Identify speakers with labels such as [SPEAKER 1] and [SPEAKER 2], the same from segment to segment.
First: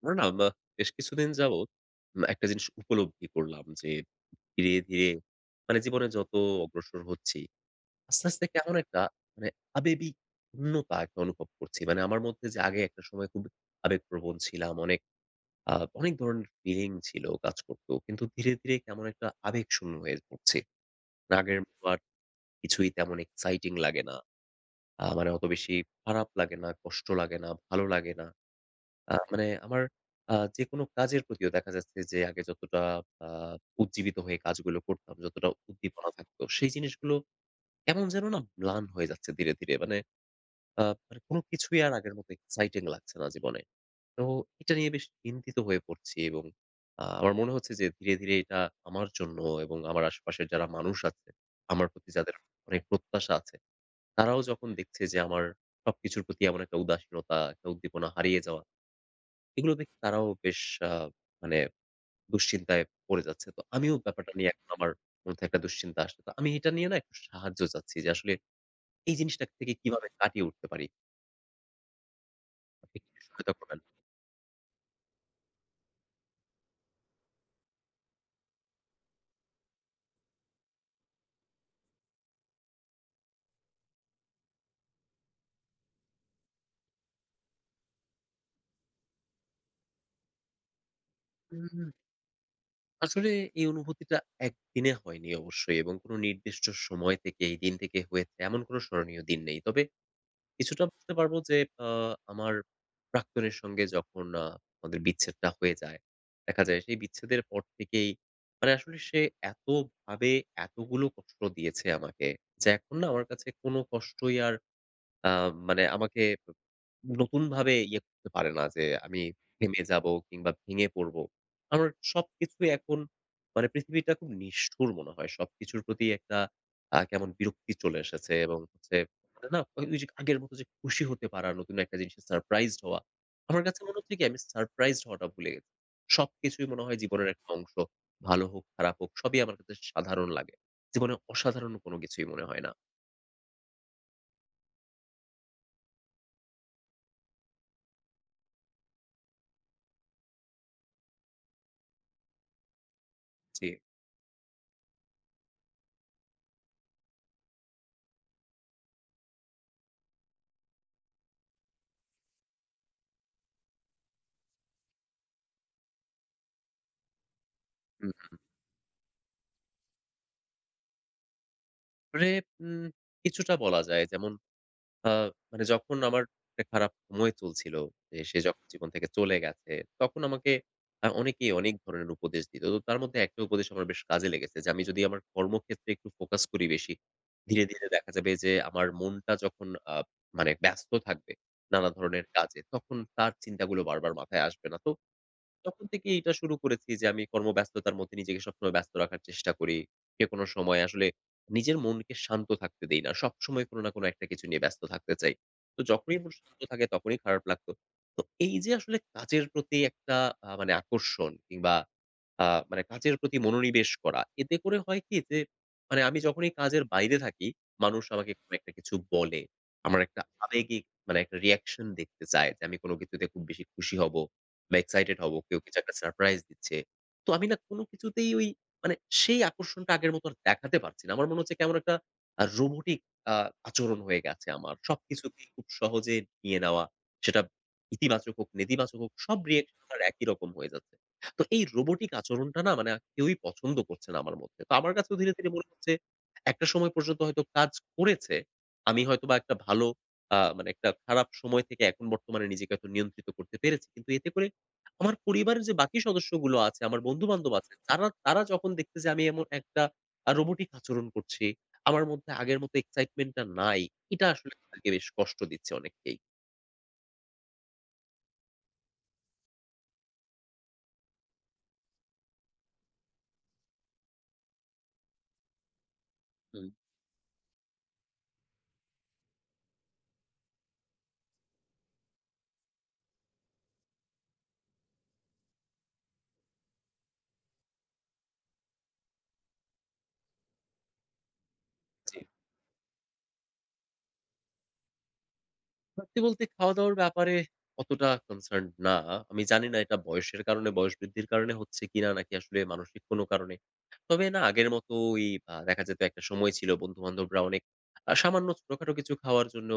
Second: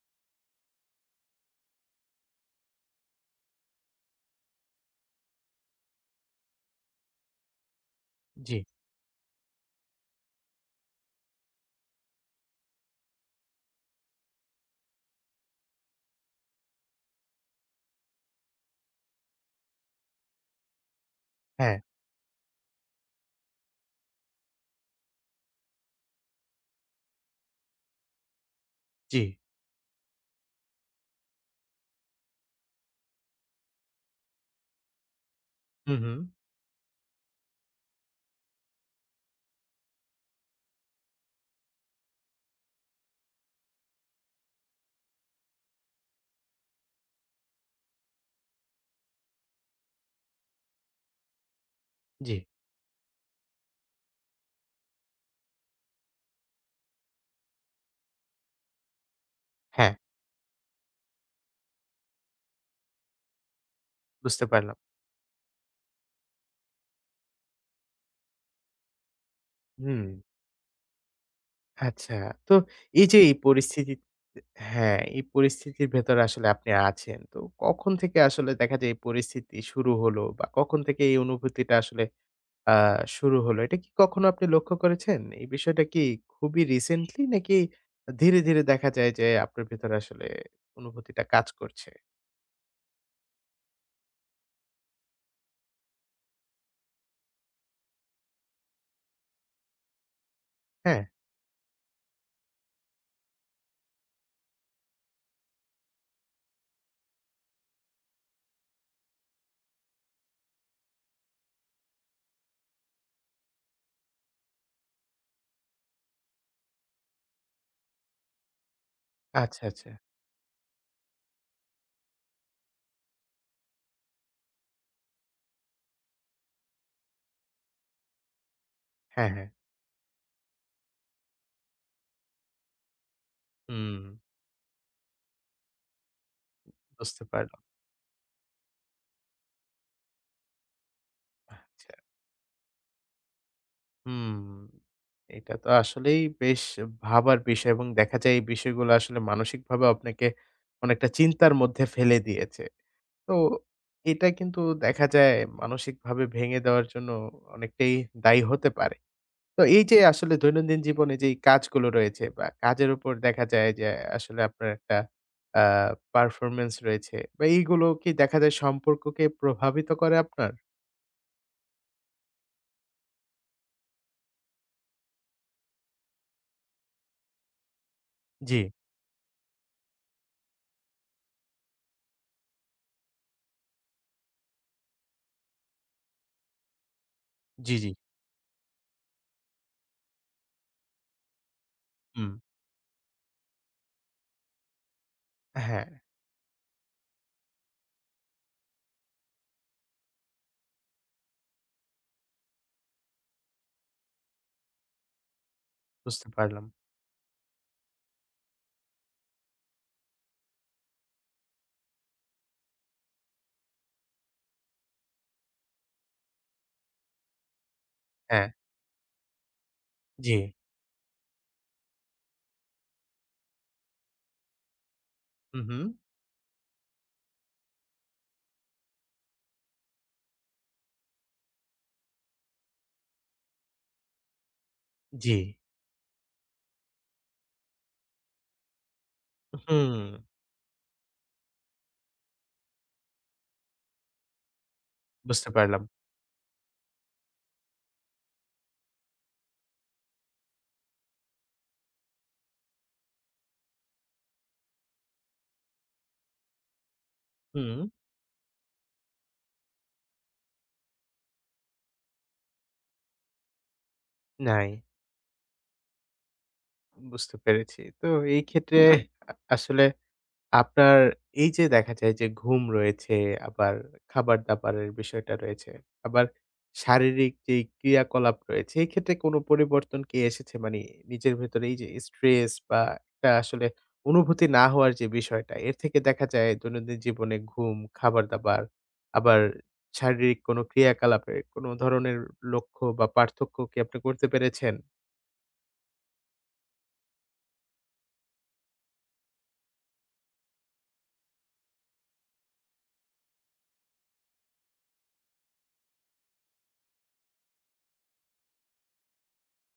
[SPEAKER 1] আমরা না মা বেশ কিছুদিন যাবৎ একটা জিনিস উপলব্ধি করলাম যে ধীরে, ধীরে মানে জীবনে যত অগ্রসর হচ্ছি, আস্তে, আস্তে
[SPEAKER 2] জি,
[SPEAKER 1] কেমন একটা মানে আবেগিক শূন্যতা একটা অনুভব করছি। মানে আমার মধ্যে যে আগে একটা সময় খুব আবেগপ্রবণ ছিলাম, আ অনেক ধরনের ফিলিং ছিল কাজ করত। কিন্তু ধীরে, ধীরে কেমন একটা আবেগশূন্য হয়ে পড়ছি। আগের
[SPEAKER 2] হ্যাঁ,
[SPEAKER 1] মতো আর কিছুই তেমন এক্সাইটিং লাগে না। মানে অত বেশি খারাপ লাগে না, কষ্ট লাগে না, ভালো লাগে না।
[SPEAKER 2] জি।
[SPEAKER 1] মানে আমার যেকোনো কাজের প্রতিও দেখা যাচ্ছে যে আগে যতটা আ উজ্জীবিত হয়ে কাজগুলো করতাম, যতটা
[SPEAKER 2] হুম,
[SPEAKER 1] উদ্দীপনা
[SPEAKER 2] হুম।
[SPEAKER 1] থাকতো, সেই জিনিসগুলো কেমন যেন না ম্লান হয়ে যাচ্ছে ধীরে, ধীরে। মানে কোনো কিছুই আর আগের মতো এক্সাইটিং লাগছে না জীবনে। তো এটা নিয়ে বেশ চিন্তিত হয়ে পড়ছি এবং আমার মনে হচ্ছে যে ধীরে, ধীরে এটা আমার জন্য এবং আমার আশেপাশের যারা মানুষ আছে, আমার প্রতি
[SPEAKER 2] জি,
[SPEAKER 1] যাদের অনেক প্রত্যাশা আছে, তারাও যখন দেখছে যে আমার সবকিছুর প্রতি এমন একটা উদাসীনতা, একটা উদ্দীপনা হারিয়ে যাওয়া এগুলো
[SPEAKER 2] হ্যাঁ,
[SPEAKER 1] দেখে তারাও বেশ আ মানে দুশ্চিন্তায় পড়ে যাচ্ছে। তো আমিও ব্যাপারটা
[SPEAKER 2] বুঝতে
[SPEAKER 1] নিয়ে এখন
[SPEAKER 2] পারলাম।
[SPEAKER 1] আমার মধ্যে একটা দুশ্চিন্তা আসছে। তো আমি এটা নিয়ে না একটু সাহায্য চাচ্ছি যে আসলে এই জিনিসটা থেকে
[SPEAKER 2] হুম,
[SPEAKER 1] কিভাবে কাটিয়ে উঠতে পারি?
[SPEAKER 2] আচ্ছা। তো
[SPEAKER 1] আপনি
[SPEAKER 2] এই যে
[SPEAKER 1] কি
[SPEAKER 2] এই
[SPEAKER 1] সহায়তা করবেন?
[SPEAKER 2] পরিস্থিতি হ্যাঁ, এই পরিস্থিতির ভেতরে আসলে আপনি আছেন। তো কখন থেকে আসলে দেখা যায় এই পরিস্থিতি শুরু হলো বা কখন থেকে এই অনুভূতিটা আসলে আ শুরু হলো? এটা কি কখনো আপনি লক্ষ্য করেছেন? এই বিষয়টা কি খুবই রিসেন্টলি নাকি ধীরে, ধীরে দেখা যায় যে আপনার ভেতরে আসলে অনুভূতিটা কাজ করছে?
[SPEAKER 1] উম আসলে এই অনুভূতিটা একদিনে হয়নি অবশ্যই এবং কোনো নির্দিষ্ট সময় থেকে এই দিন থেকে হয়েছে এমন কোনো স্মরণীয় দিন নেই। তবে কিছুটা
[SPEAKER 2] হ্যাঁ,
[SPEAKER 1] বলতে পারবো যে আ আমার প্রাক্তনের সঙ্গে যখন আমাদের বিচ্ছেদটা হয়ে যায়, দেখা যায় সেই বিচ্ছেদের পর থেকেই মানে আসলে সে এতভাবে এতগুলো কষ্ট দিয়েছে আমাকে যে এখন না আমার কাছে কোনো কষ্টই আর আ মানে আমাকে নতুনভাবে ইয়ে করতে পারে না যে আমি
[SPEAKER 2] আচ্ছা,
[SPEAKER 1] থেমে
[SPEAKER 2] আচ্ছা।
[SPEAKER 1] যাব কিংবা ভেঙে পড়ব। আমার সবকিছুই এখন মানে পৃথিবীটা খুব নিষ্ঠুর মনে হয়। সবকিছুর প্রতি একটা কেমন বিরক্তি চলে এসেছে এবং হচ্ছে
[SPEAKER 2] হ্যাঁ, হ্যাঁ।
[SPEAKER 1] মানে না ওই যে আগের মতো যে খুশি হতে পারা, নতুন একটা জিনিসে সারপ্রাইজড হওয়া। আমার কাছে
[SPEAKER 2] হুম,
[SPEAKER 1] মনে হচ্ছে কি আমি সারপ্রাইজড হওয়াটা ভুলে গেছি। সবকিছুই মনে হয়
[SPEAKER 2] বুঝতে
[SPEAKER 1] জীবনের একটা
[SPEAKER 2] পারলাম।
[SPEAKER 1] অংশ। ভালো হোক, খারাপ হোক সবই আমার কাছে সাধারণ লাগে। জীবনে অসাধারণ
[SPEAKER 2] আচ্ছা।
[SPEAKER 1] কোনো কিছুই মনে হয় না।
[SPEAKER 2] হুম, এটা তো আসলেই বেশ ভাবার বিষয় এবং দেখা যায় এই বিষয়গুলো আসলে মানসিকভাবে আপনাকে অনেকটা চিন্তার মধ্যে ফেলে দিয়েছে। তো
[SPEAKER 1] জি।
[SPEAKER 2] এটা কিন্তু দেখা যায় মানসিকভাবে ভেঙে দেওয়ার জন্য অনেকটাই দায়ী হতে পারে। তো এই যে আসলে দৈনন্দিন জীবনে যেই কাজগুলো রয়েছে বা কাজের উপর দেখা যায় যে আসলে আপনার একটা আ পারফরম্যান্স রয়েছে বা এইগুলো কি দেখা যায় সম্পর্ককে প্রভাবিত করে আপনার?
[SPEAKER 1] আসলে উম কিছুটা বলা যায়। যেমন আ মানে যখন আমার একটা খারাপ সময় চলছিল, যে সে
[SPEAKER 2] জি,
[SPEAKER 1] যখন জীবন থেকে চলে গেছে, তখন আমাকে অনেকেই অনেক ধরনের উপদেশ দিত। তো তার মধ্যে একটা উপদেশ আমার বেশ কাজে লেগেছে যে, আমি যদি আমার কর্মক্ষেত্রে একটু ফোকাস করি বেশি, ধীরে,
[SPEAKER 2] জি,
[SPEAKER 1] ধীরে
[SPEAKER 2] জি।
[SPEAKER 1] দেখা যাবে যে আমার মনটা যখন মানে ব্যস্ত থাকবে নানা ধরনের
[SPEAKER 2] হুম।
[SPEAKER 1] কাজে, তখন তার চিন্তাগুলো বারবার মাথায় আসবে না। তো তখন
[SPEAKER 2] হ্যাঁ,
[SPEAKER 1] থেকেই এটা শুরু করেছি যে আমি কর্মব্যস্ততার মধ্যে নিজেকে সবসময় ব্যস্ত রাখার চেষ্টা করি। যেকোনো সময় আসলে নিজের মনকে শান্ত থাকতে দেই না। সবসময় কোনো না কোনো একটা কিছু নিয়ে ব্যস্ত থাকতে চাই। তো যখনই
[SPEAKER 2] বুঝতে
[SPEAKER 1] মন শান্ত
[SPEAKER 2] পারলাম।
[SPEAKER 1] থাকে তখনই খারাপ লাগতো। তো এই যে আসলে কাজের প্রতি একটা মানে আকর্ষণ কিংবা আ মানে কাজের প্রতি মনোনিবেশ করা, এতে করে হয় কি যে মানে আমি যখনই কাজের বাইরে থাকি, মানুষ আমাকে
[SPEAKER 2] হ্যাঁ।
[SPEAKER 1] কোনো একটা কিছু বলে, আমার একটা
[SPEAKER 2] জি।
[SPEAKER 1] আবেগিক মানে একটা রিঅ্যাকশন দেখতে চায় যে আমি কোনো কিছুতে খুব বেশি খুশি হব। বা এক্সাইটেড হব। কেউ
[SPEAKER 2] হু, হু।
[SPEAKER 1] কিছু একটা সারপ্রাইজ দিচ্ছে। তো আমি না কোন কিছুতেই ওই মানে সেই আকর্ষণটা আগের মতো আর দেখাতে পারছি না। আমার মনে হচ্ছে কেমন একটা রোবটিক আ আচরণ হয়ে গেছে আমার।
[SPEAKER 2] জি।
[SPEAKER 1] সবকিছুকেই খুব সহজে নিয়ে নেওয়া। সেটা ইতিবাচক হোক, নেতিবাচক হোক সব রিঅ্যাকশন
[SPEAKER 2] হুম।
[SPEAKER 1] আমার একই রকম হয়ে যাচ্ছে। তো এই রোবটিক আচরণটা না মানে কেউই পছন্দ করছে না আমার মধ্যে। তো আমার কাছেও ধীরে,
[SPEAKER 2] বুঝতে
[SPEAKER 1] ধীরে মনে
[SPEAKER 2] পারলাম।
[SPEAKER 1] হচ্ছে একটা সময় পর্যন্ত হয়তো কাজ করেছে। আমি হয়তোবা একটা ভালো মানে একটা খারাপ সময় থেকে এখন বর্তমানে নিজেকে হয়তো নিয়ন্ত্রিত করতে পেরেছি। কিন্তু এতে করে আমার পরিবারের যে বাকি সদস্যগুলো আছে, আমার বন্ধু-বান্ধব আছে,
[SPEAKER 2] হুম।
[SPEAKER 1] তারা তারা যখন দেখছে যে আমি এমন একটা রোবটিক আচরণ করছি, আমার মধ্যে আগের মতো এক্সাইটমেন্ট টা নাই, এটা আসলে
[SPEAKER 2] নাই,
[SPEAKER 1] তাদেরকে বেশ কষ্ট দিচ্ছে অনেককেই।
[SPEAKER 2] বুঝতে পেরেছি। তো এই ক্ষেত্রে আসলে আপনার এই যে দেখা যায় যে ঘুম রয়েছে, আবার খাবার-দাবারের বিষয়টা রয়েছে, আবার
[SPEAKER 1] হুম,
[SPEAKER 2] শারীরিক যেই ক্রিয়াকলাপ রয়েছে, এই ক্ষেত্রে কোনো পরিবর্তন কি এসেছে? মানে নিজের ভেতরে এই যে স্ট্রেস বা একটা আসলে অনুভূতি না হওয়ার যে বিষয়টা, এর থেকে দেখা যায় দৈনন্দিন জীবনে ঘুম, খাবার-দাবার, আবার শারীরিক কোনো ক্রিয়াকলাপে কোনো ধরনের
[SPEAKER 1] জি।
[SPEAKER 2] লক্ষ্য বা পার্থক্য কি আপনি করতে পেরেছেন?
[SPEAKER 1] সত্যি বলতে খাওয়া-দাওয়ার ব্যাপারে অতটা কনসার্নড না। আমি জানি না এটা বয়সের কারণে, বয়স বৃদ্ধির কারণে হচ্ছে কিনা নাকি আসলে মানসিক কোনো কারণে। তবে না আগের মতো ওই দেখা যেত একটা সময় ছিল বন্ধু-বান্ধবরা অনেক সামান্য ছোটখাটো কিছু খাওয়ার জন্য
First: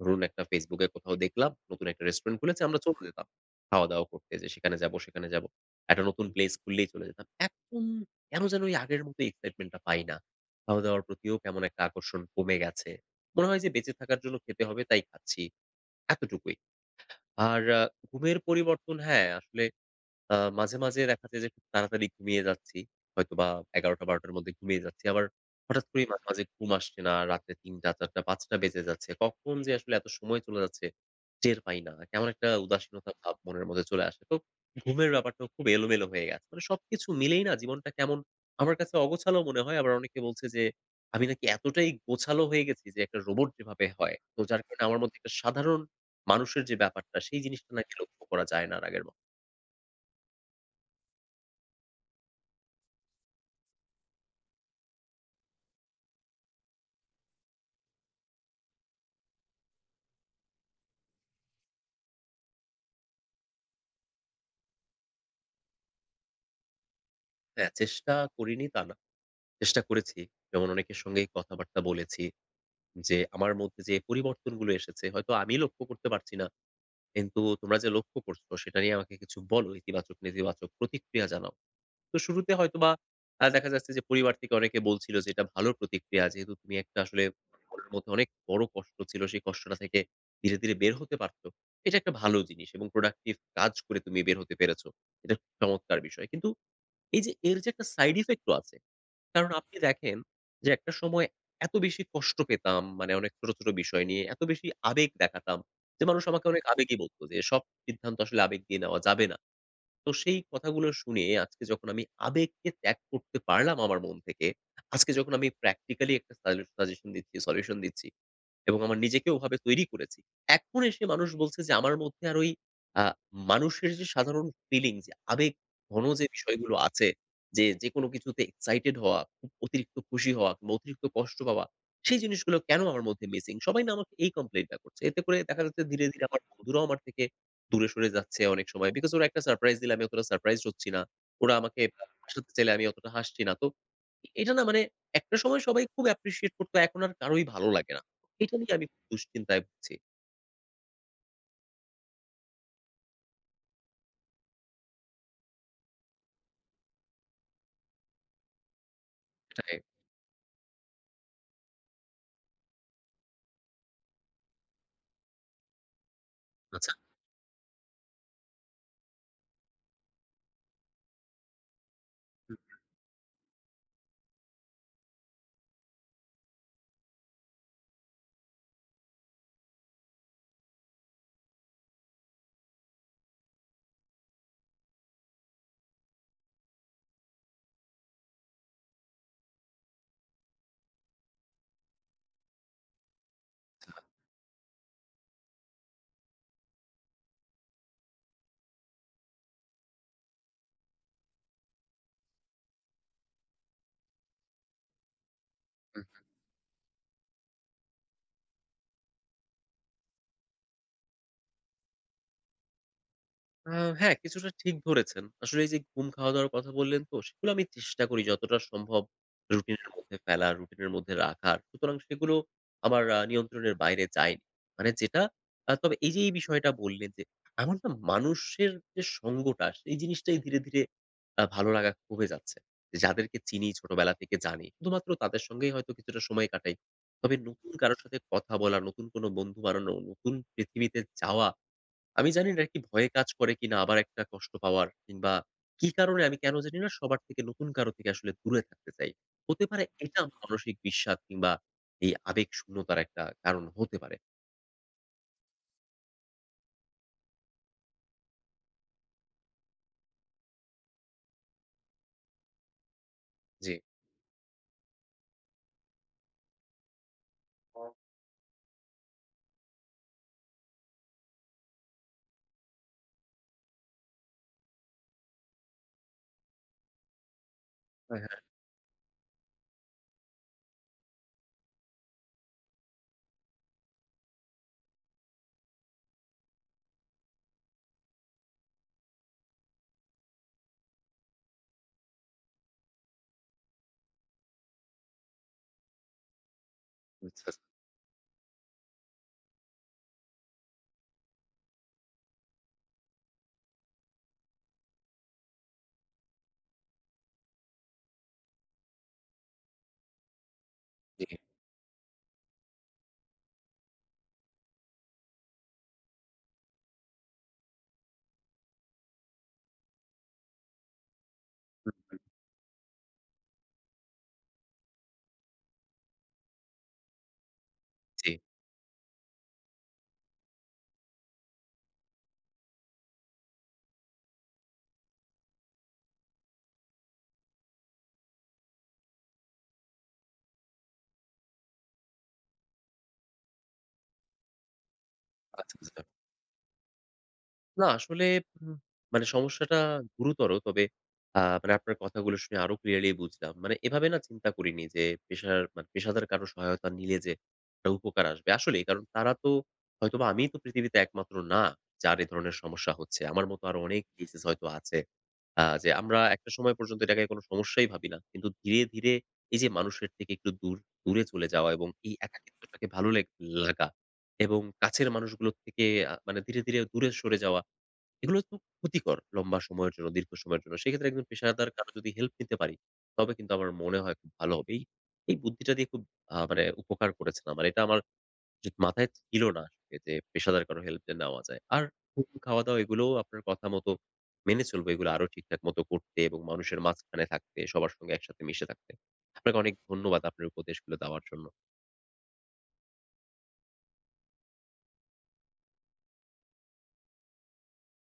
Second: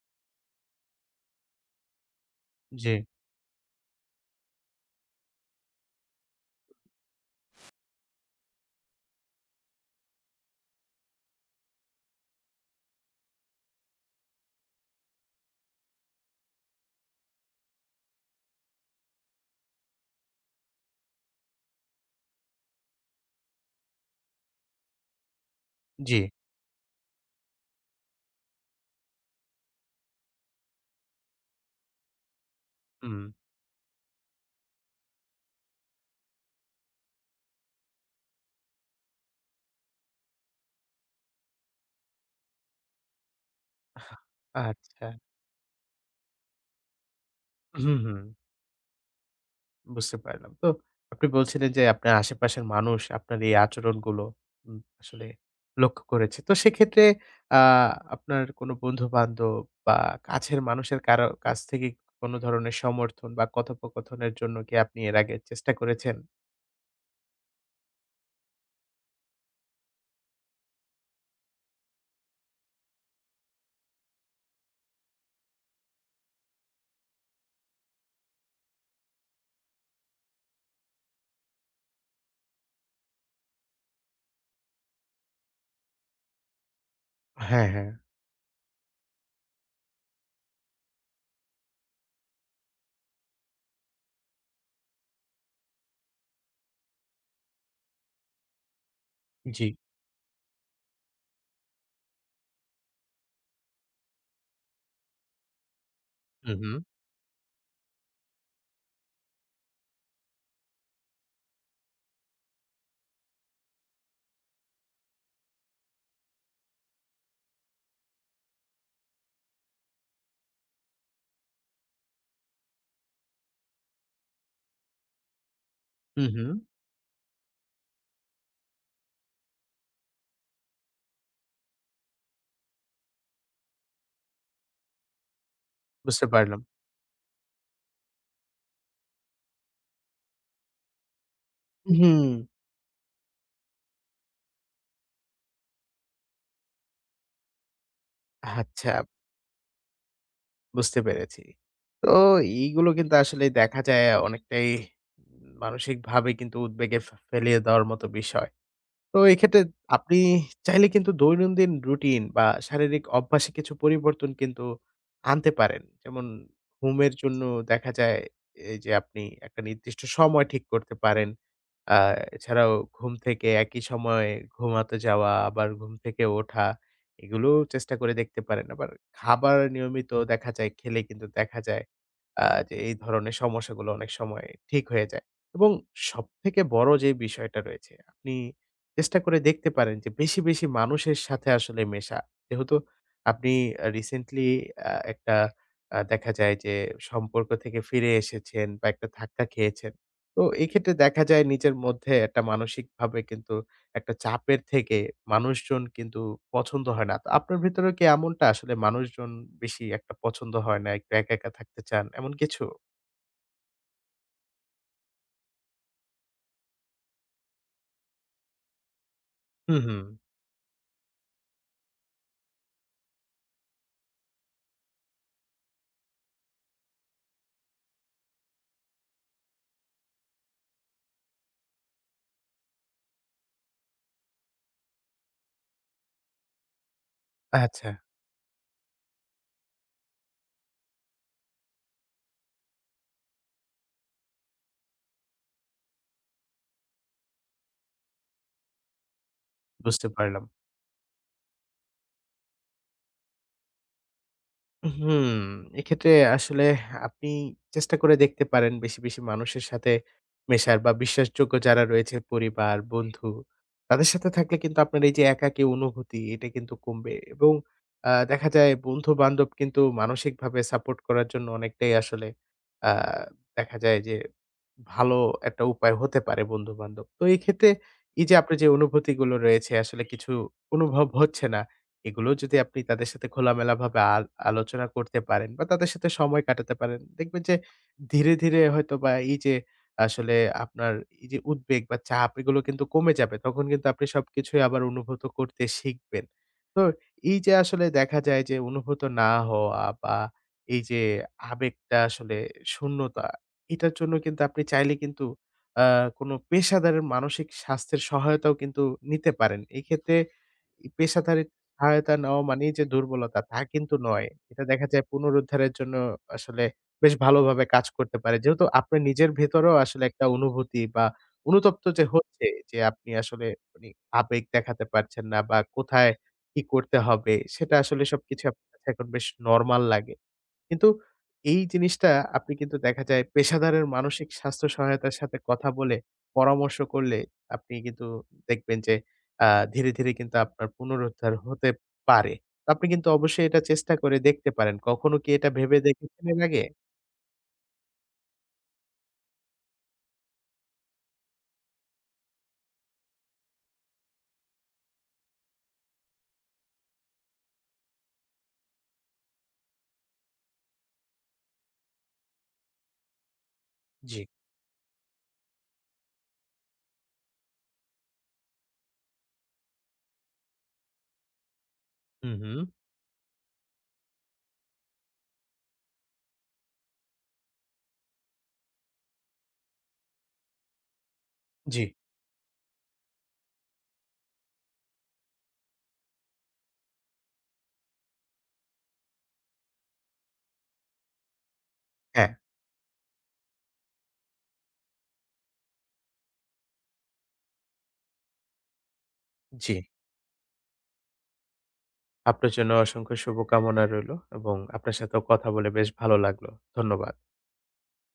[SPEAKER 1] ধরুন একটা Facebook এ কোথাও দেখলাম নতুন একটা রেস্টুরেন্ট খুলেছে আমরা
[SPEAKER 2] জি,
[SPEAKER 1] চলে যেতাম। খাওয়া-দাওয়া করতে যে সেখানে যাবো, সেখানে যাবো। একটা নতুন প্লেস খুললেই চলে যেতাম। এখন কেন যেন ওই আগের মতো এক্সাইটমেন্ট টা পাই না। খাওয়া-দাওয়ার প্রতিও কেমন একটা আকর্ষণ কমে গেছে। মনে হয় যে বেঁচে থাকার জন্য খেতে হবে তাই খাচ্ছি। এতটুকুই। আর ঘুমের পরিবর্তন হ্যাঁ, আসলে মাঝে, মাঝে দেখা যায় যে খুব তাড়াতাড়ি ঘুমিয়ে যাচ্ছি। হয়তোবা ১১:০০-১২:০০ র মধ্যে ঘুমিয়ে যাচ্ছি। আবার হঠাৎ করেই
[SPEAKER 2] জি।
[SPEAKER 1] মাঝে, মাঝে ঘুম আসছে না। রাতে ৩:০০, ৪:০০, ৫:০০ বেজে যাচ্ছে। কখন যে আসলে এত সময় চলে যাচ্ছে টের পাই না। কেমন একটা উদাসীনতা
[SPEAKER 2] হুম।
[SPEAKER 1] ভাব মনের মধ্যে চলে আসে। তো ঘুমের ব্যাপারটাও খুব এলোমেলো হয়ে গেছে। মানে সবকিছু মিলেই না জীবনটা কেমন আমার কাছে অগোছালো মনে হয়। আবার অনেকে বলছে যে আমি নাকি এতটাই গোছালো হয়ে গেছি যে একটা রোবট যেভাবে হয়। তো যার কারণে আমার
[SPEAKER 2] আচ্ছা।
[SPEAKER 1] মধ্যে একটা সাধারণ মানুষের যে ব্যাপারটা সেই জিনিসটা নাকি
[SPEAKER 2] হুম, হুম।
[SPEAKER 1] লক্ষ্য করা যায় না আর আগের
[SPEAKER 2] বুঝতে পারলাম। তো আপনি বলছিলেন যে আপনার আশেপাশের মানুষ আপনার এই আচরণগুলো আসলে লক্ষ্য করেছে। তো সেক্ষেত্রে আ আপনার কোনো বন্ধু-বান্ধব বা কাছের মানুষের কারো কাছ থেকে কোনো ধরনের সমর্থন বা কথোপকথনের জন্য কি আপনি এর আগে চেষ্টা করেছেন?
[SPEAKER 1] হ্যাঁ, চেষ্টা করিনি তা না। চেষ্টা করেছি। যেমন অনেকের সঙ্গেই কথাবার্তা বলেছি যে, আমার মধ্যে যে পরিবর্তনগুলো এসেছে হয়তো আমি লক্ষ্য করতে পারছি না। কিন্তু তোমরা যে লক্ষ্য করছো সেটা নিয়ে আমাকে কিছু বলো। ইতিবাচক, নেতিবাচক প্রতিক্রিয়া জানাও। তো শুরুতে হয়তোবা দেখা যাচ্ছে যে পরিবার থেকে অনেকে বলছিল যে, "এটা ভালো প্রতিক্রিয়া। যেহেতু তুমি একটা আসলে
[SPEAKER 2] হ্যাঁ,
[SPEAKER 1] তোমার
[SPEAKER 2] হ্যাঁ।
[SPEAKER 1] মধ্যে অনেক বড় কষ্ট ছিল। সেই কষ্টটা থেকে ধীরে, ধীরে বের হতে পারছো। এটা একটা ভালো জিনিস এবং প্রোডাক্টিভ কাজ করে তুমি বের হতে পেরেছো। এটা চমৎকার বিষয়।" কিন্তু এই যে এর যে একটা সাইড ইফেক্ট ও আছে। কারণ
[SPEAKER 2] জি।
[SPEAKER 1] আপনি দেখেন যে একটা সময় এত বেশি কষ্ট পেতাম মানে অনেক ছোট, ছোট বিষয় নিয়ে এত বেশি আবেগ দেখাতাম যে মানুষ আমাকে
[SPEAKER 2] হু,
[SPEAKER 1] অনেক
[SPEAKER 2] হু।
[SPEAKER 1] আবেগী বলত যে সব সিদ্ধান্ত আসলে আবেগ দিয়ে নেওয়া যাবে না। তো সেই কথাগুলো শুনে আজকে যখন আমি আবেগকে ত্যাগ করতে পারলাম আমার মন থেকে, আজকে যখন আমি প্র্যাকটিক্যালি একটা সাজেশন দিচ্ছি, সলিউশন দিচ্ছি এবং আমার নিজেকে ওভাবে তৈরি করেছি। এখন এসে মানুষ বলছে যে আমার মধ্যে আর ওই আ মানুষের যে সাধারণ ফিলিংস যে আবেগ ঘন
[SPEAKER 2] হু,
[SPEAKER 1] যে
[SPEAKER 2] হু।
[SPEAKER 1] বিষয়গুলো আছে, যে যেকোনো কিছুতে এক্সাইটেড হওয়া, খুব অতিরিক্ত খুশি হওয়া কিংবা অতিরিক্ত কষ্ট পাওয়া, সেই জিনিসগুলো কেন আমার মধ্যে মিসিং? সবাই না আমাকে এই কমপ্লেইনটা করছে। এতে করে দেখা যাচ্ছে ধীরে, ধীরে
[SPEAKER 2] বুঝতে
[SPEAKER 1] আমার
[SPEAKER 2] পারলাম।
[SPEAKER 1] বন্ধুরাও আমার থেকে দূরে সরে যাচ্ছে অনেক সময়। বিকজ ওরা একটা সারপ্রাইজ দিলে আমি অতটা সারপ্রাইজড হচ্ছি না। ওরা আমাকে
[SPEAKER 2] হুম,
[SPEAKER 1] হাসাতে চাইলে আমি অতটা হাসছি না। তো এটা না মানে একটা সময় সবাই খুব অ্যাপ্রিশিয়েট করত। এখন আর কারোই ভালো লাগে না। এটা নিয়ে আমি
[SPEAKER 2] আচ্ছা
[SPEAKER 1] খুব দুশ্চিন্তায় ভুগছি।
[SPEAKER 2] বুঝতে পেরেছি। তো এইগুলো কিন্তু আসলে দেখা যায় অনেকটাই মানসিকভাবে কিন্তু উদ্বেগে ফেলিয়ে দেওয়ার মতো বিষয়। তো এক্ষেত্রে
[SPEAKER 1] সেটাই।
[SPEAKER 2] আপনি চাইলে কিন্তু দৈনন্দিন রুটিন বা শারীরিক অভ্যাসে কিছু পরিবর্তন কিন্তু আনতে পারেন। যেমন
[SPEAKER 1] আচ্ছা।
[SPEAKER 2] ঘুমের জন্য দেখা যায় এই যে আপনি একটা নির্দিষ্ট সময় ঠিক করতে পারেন। আ
[SPEAKER 1] হুম,
[SPEAKER 2] এছাড়াও ঘুম থেকে একই সময়ে ঘুমাতে যাওয়া, আবার ঘুম থেকে ওঠা এগুলোও চেষ্টা করে দেখতে পারেন। আবার খাবার নিয়মিত দেখা যায় খেলে কিন্তু দেখা যায় যে এই ধরনের সমস্যাগুলো অনেক সময় ঠিক হয়ে যায়। এবং সবথেকে বড় যে বিষয়টা রয়েছে আপনি চেষ্টা করে দেখতে পারেন যে বেশি, বেশি মানুষের সাথে আসলে মেশা। যেহেতু আপনি রিসেন্টলি একটা দেখা যায় যে সম্পর্ক থেকে ফিরে এসেছেন বা একটা ধাক্কা খেয়েছেন। তো এক্ষেত্রে দেখা যায় নিজের মধ্যে একটা মানসিকভাবে কিন্তু একটা চাপের থেকে মানুষজন
[SPEAKER 1] হুম।
[SPEAKER 2] কিন্তু পছন্দ হয় না। তো আপনার ভেতরেও কি এমনটা আসলে মানুষজন বেশি একটা পছন্দ হয় না, একটু একা, একা থাকতে চান এমন কিছু?
[SPEAKER 1] আ হ্যাঁ, কিছুটা ঠিক ধরেছেন। আসলে এই যে ঘুম, খাওয়া-দাওয়ার কথা বললেন তো, সেগুলো আমি চেষ্টা করি যতটা সম্ভব
[SPEAKER 2] হুম,
[SPEAKER 1] রুটিনের
[SPEAKER 2] হুম।
[SPEAKER 1] মধ্যে ফেলার, রুটিনের মধ্যে রাখার। সুতরাং সেগুলো আমার নিয়ন্ত্রণের বাইরে যায়নি। মানে যেটা তবে এই যে এই বিষয়টা বললেন যে, আমার না মানুষের যে সঙ্গটা, সেই জিনিসটাই ধীরে, ধীরে ভালো লাগা কমে যাচ্ছে। যে যাদেরকে চিনি, ছোটবেলা থেকে জানি, শুধুমাত্র তাদের সঙ্গেই হয়তো কিছুটা সময় কাটাই। তবে নতুন
[SPEAKER 2] আচ্ছা,
[SPEAKER 1] কারো সাথে কথা বলা, নতুন কোনো বন্ধু বানানো, নতুন পৃথিবীতে যাওয়া আমি জানি না এটা কি ভয়ে কাজ করে কিনা আবার একটা কষ্ট পাওয়ার কিংবা কি কারণে আমি কেন জানি না সবার থেকে নতুন কারো থেকে আসলে দূরে থাকতে চাই। হতে পারে
[SPEAKER 2] বুঝতে
[SPEAKER 1] এটা আমার
[SPEAKER 2] পারলাম।
[SPEAKER 1] মানসিক বিষাদ কিংবা এই আবেগ শূন্যতার একটা কারণ হতে পারে।
[SPEAKER 2] হুম, এক্ষেত্রে আসলে আপনি চেষ্টা করে দেখতে পারেন বেশি, বেশি মানুষের সাথে মেশার বা বিশ্বাসযোগ্য যারা রয়েছে পরিবার, বন্ধু
[SPEAKER 1] জি।
[SPEAKER 2] তাদের সাথে থাকলে কিন্তু আপনার এই যে একাকী অনুভূতি এটা কিন্তু কমবে এবং
[SPEAKER 1] ও
[SPEAKER 2] দেখা যায় বন্ধু-বান্ধব কিন্তু মানসিকভাবে সাপোর্ট করার জন্য অনেকটাই আসলে আ দেখা যায় যে ভালো একটা উপায় হতে পারে বন্ধু-বান্ধব। তো এই ক্ষেত্রে
[SPEAKER 1] হ্যাঁ,
[SPEAKER 2] এই যে
[SPEAKER 1] হ্যাঁ।
[SPEAKER 2] আপনার যে অনুভূতিগুলো রয়েছে আসলে কিছু অনুভব হচ্ছে না, এগুলো যদি আপনি তাদের সাথে খোলামেলাভাবে আলোচনা করতে পারেন বা তাদের সাথে সময় কাটাতে পারেন, দেখবেন যে ধীরে, ধীরে হয়তোবা এই যে আসলে আপনার এই যে উদ্বেগ বা চাপ এগুলো কিন্তু কমে যাবে। তখন কিন্তু আপনি সবকিছুই আবার অনুভূত করতে শিখবেন। তো এই
[SPEAKER 1] আচ্ছা,
[SPEAKER 2] যে
[SPEAKER 1] আচ্ছা।
[SPEAKER 2] আসলে দেখা যায় যে অনুভূত না হওয়া বা এই যে আবেগটা আসলে শূন্যতা এটার জন্য কিন্তু আপনি চাইলে কিন্তু আ কোনো পেশাদারের মানসিক স্বাস্থ্যের সহায়তাও কিন্তু নিতে পারেন। এক্ষেত্রে
[SPEAKER 1] জি।
[SPEAKER 2] পেশাদারি সহায়তা নেওয়া মানেই যে দুর্বলতা, তা কিন্তু নয়। এটা দেখা যায় পুনরুদ্ধারের জন্য আসলে বেশ ভালোভাবে কাজ করতে পারে। যেহেতু আপনার নিজের ভেতরেও আসলে একটা অনুভূতি বা অনুতপ্ত যে
[SPEAKER 1] জি,
[SPEAKER 2] হচ্ছে যে আপনি আসলে মানে আবেগ দেখাতে পারছেন না বা কোথায় কি করতে হবে সেটা আসলে
[SPEAKER 1] জি।
[SPEAKER 2] সবকিছু আপনার কাছে এখন বেশ নরমাল লাগে। কিন্তু এই জিনিসটা আপনি কিন্তু দেখা যায় পেশাদারের মানসিক স্বাস্থ্য সহায়তার সাথে কথা বলে, পরামর্শ করলে আপনি কিন্তু দেখবেন যে আ ধীরে, ধীরে কিন্তু আপনার পুনরুদ্ধার হতে পারে। তো আপনি কিন্তু অবশ্যই এটা চেষ্টা করে দেখতে পারেন। কখনো কি এটা
[SPEAKER 1] আচ্ছা,
[SPEAKER 2] ভেবে
[SPEAKER 1] আচ্ছা।
[SPEAKER 2] দেখেছেন এর আগে?
[SPEAKER 1] না আসলে উম মানে সমস্যাটা গুরুতর। তবে মানে আপনার কথাগুলো শুনে আরো ক্লিয়ারলি বুঝলাম। মানে এভাবে না চিন্তা করিনি যে পেশার মানে পেশাদার কারো সহায়তা নিলে যে একটা উপকার আসবে। আসলেই কারণ তারা তো হয়তোবা আমিই তো পৃথিবীতে একমাত্র না যার এ ধরনের সমস্যা হচ্ছে। আমার মতো আরো অনেক
[SPEAKER 2] জি।
[SPEAKER 1] কেসেস হয়তো আছে। যে আমরা একটা সময় পর্যন্ত এটাকে কোনো সমস্যাই ভাবি না। কিন্তু ধীরে, ধীরে এই যে মানুষের থেকে একটু দূরে চলে যাওয়া এবং এই
[SPEAKER 2] হু, হু।
[SPEAKER 1] একাকিত্বটাকে ভালো লাগা এবং কাছের মানুষগুলোর থেকে মানে ধীরে, ধীরে দূরে সরে যাওয়া এগুলো তো ক্ষতিকর লম্বা সময়ের জন্য, দীর্ঘ সময়ের জন্য। সেক্ষেত্রে একজন পেশাদার
[SPEAKER 2] জি,
[SPEAKER 1] কারো যদি হেল্প নিতে পারি, তবে কিন্তু আমার মনে হয় খুব ভালো হবে। এই বুদ্ধিটা দিয়ে খুব মানে উপকার করেছেন আমার। এটা আমার যে মাথায় ছিল না আসলে যে পেশাদার কারো হেল্প যে নেওয়া যায়। আর ঘুম,
[SPEAKER 2] হ্যাঁ,
[SPEAKER 1] খাওয়া-দাওয়া এগুলোও আপনার কথা মতো মেনে চলবো। এগুলো আরো ঠিকঠাক মতো করতে এবং মানুষের মাঝখানে থাকতে, সবার সঙ্গে একসাথে মিশে থাকতে। আপনাকে
[SPEAKER 2] জি।
[SPEAKER 1] অনেক ধন্যবাদ আপনার উপদেশগুলো দেওয়ার জন্য।
[SPEAKER 2] আপনার জন্য অসংখ্য শুভকামনা রইলো এবং আপনার সাথেও কথা বলে বেশ ভালো লাগলো। ধন্যবাদ।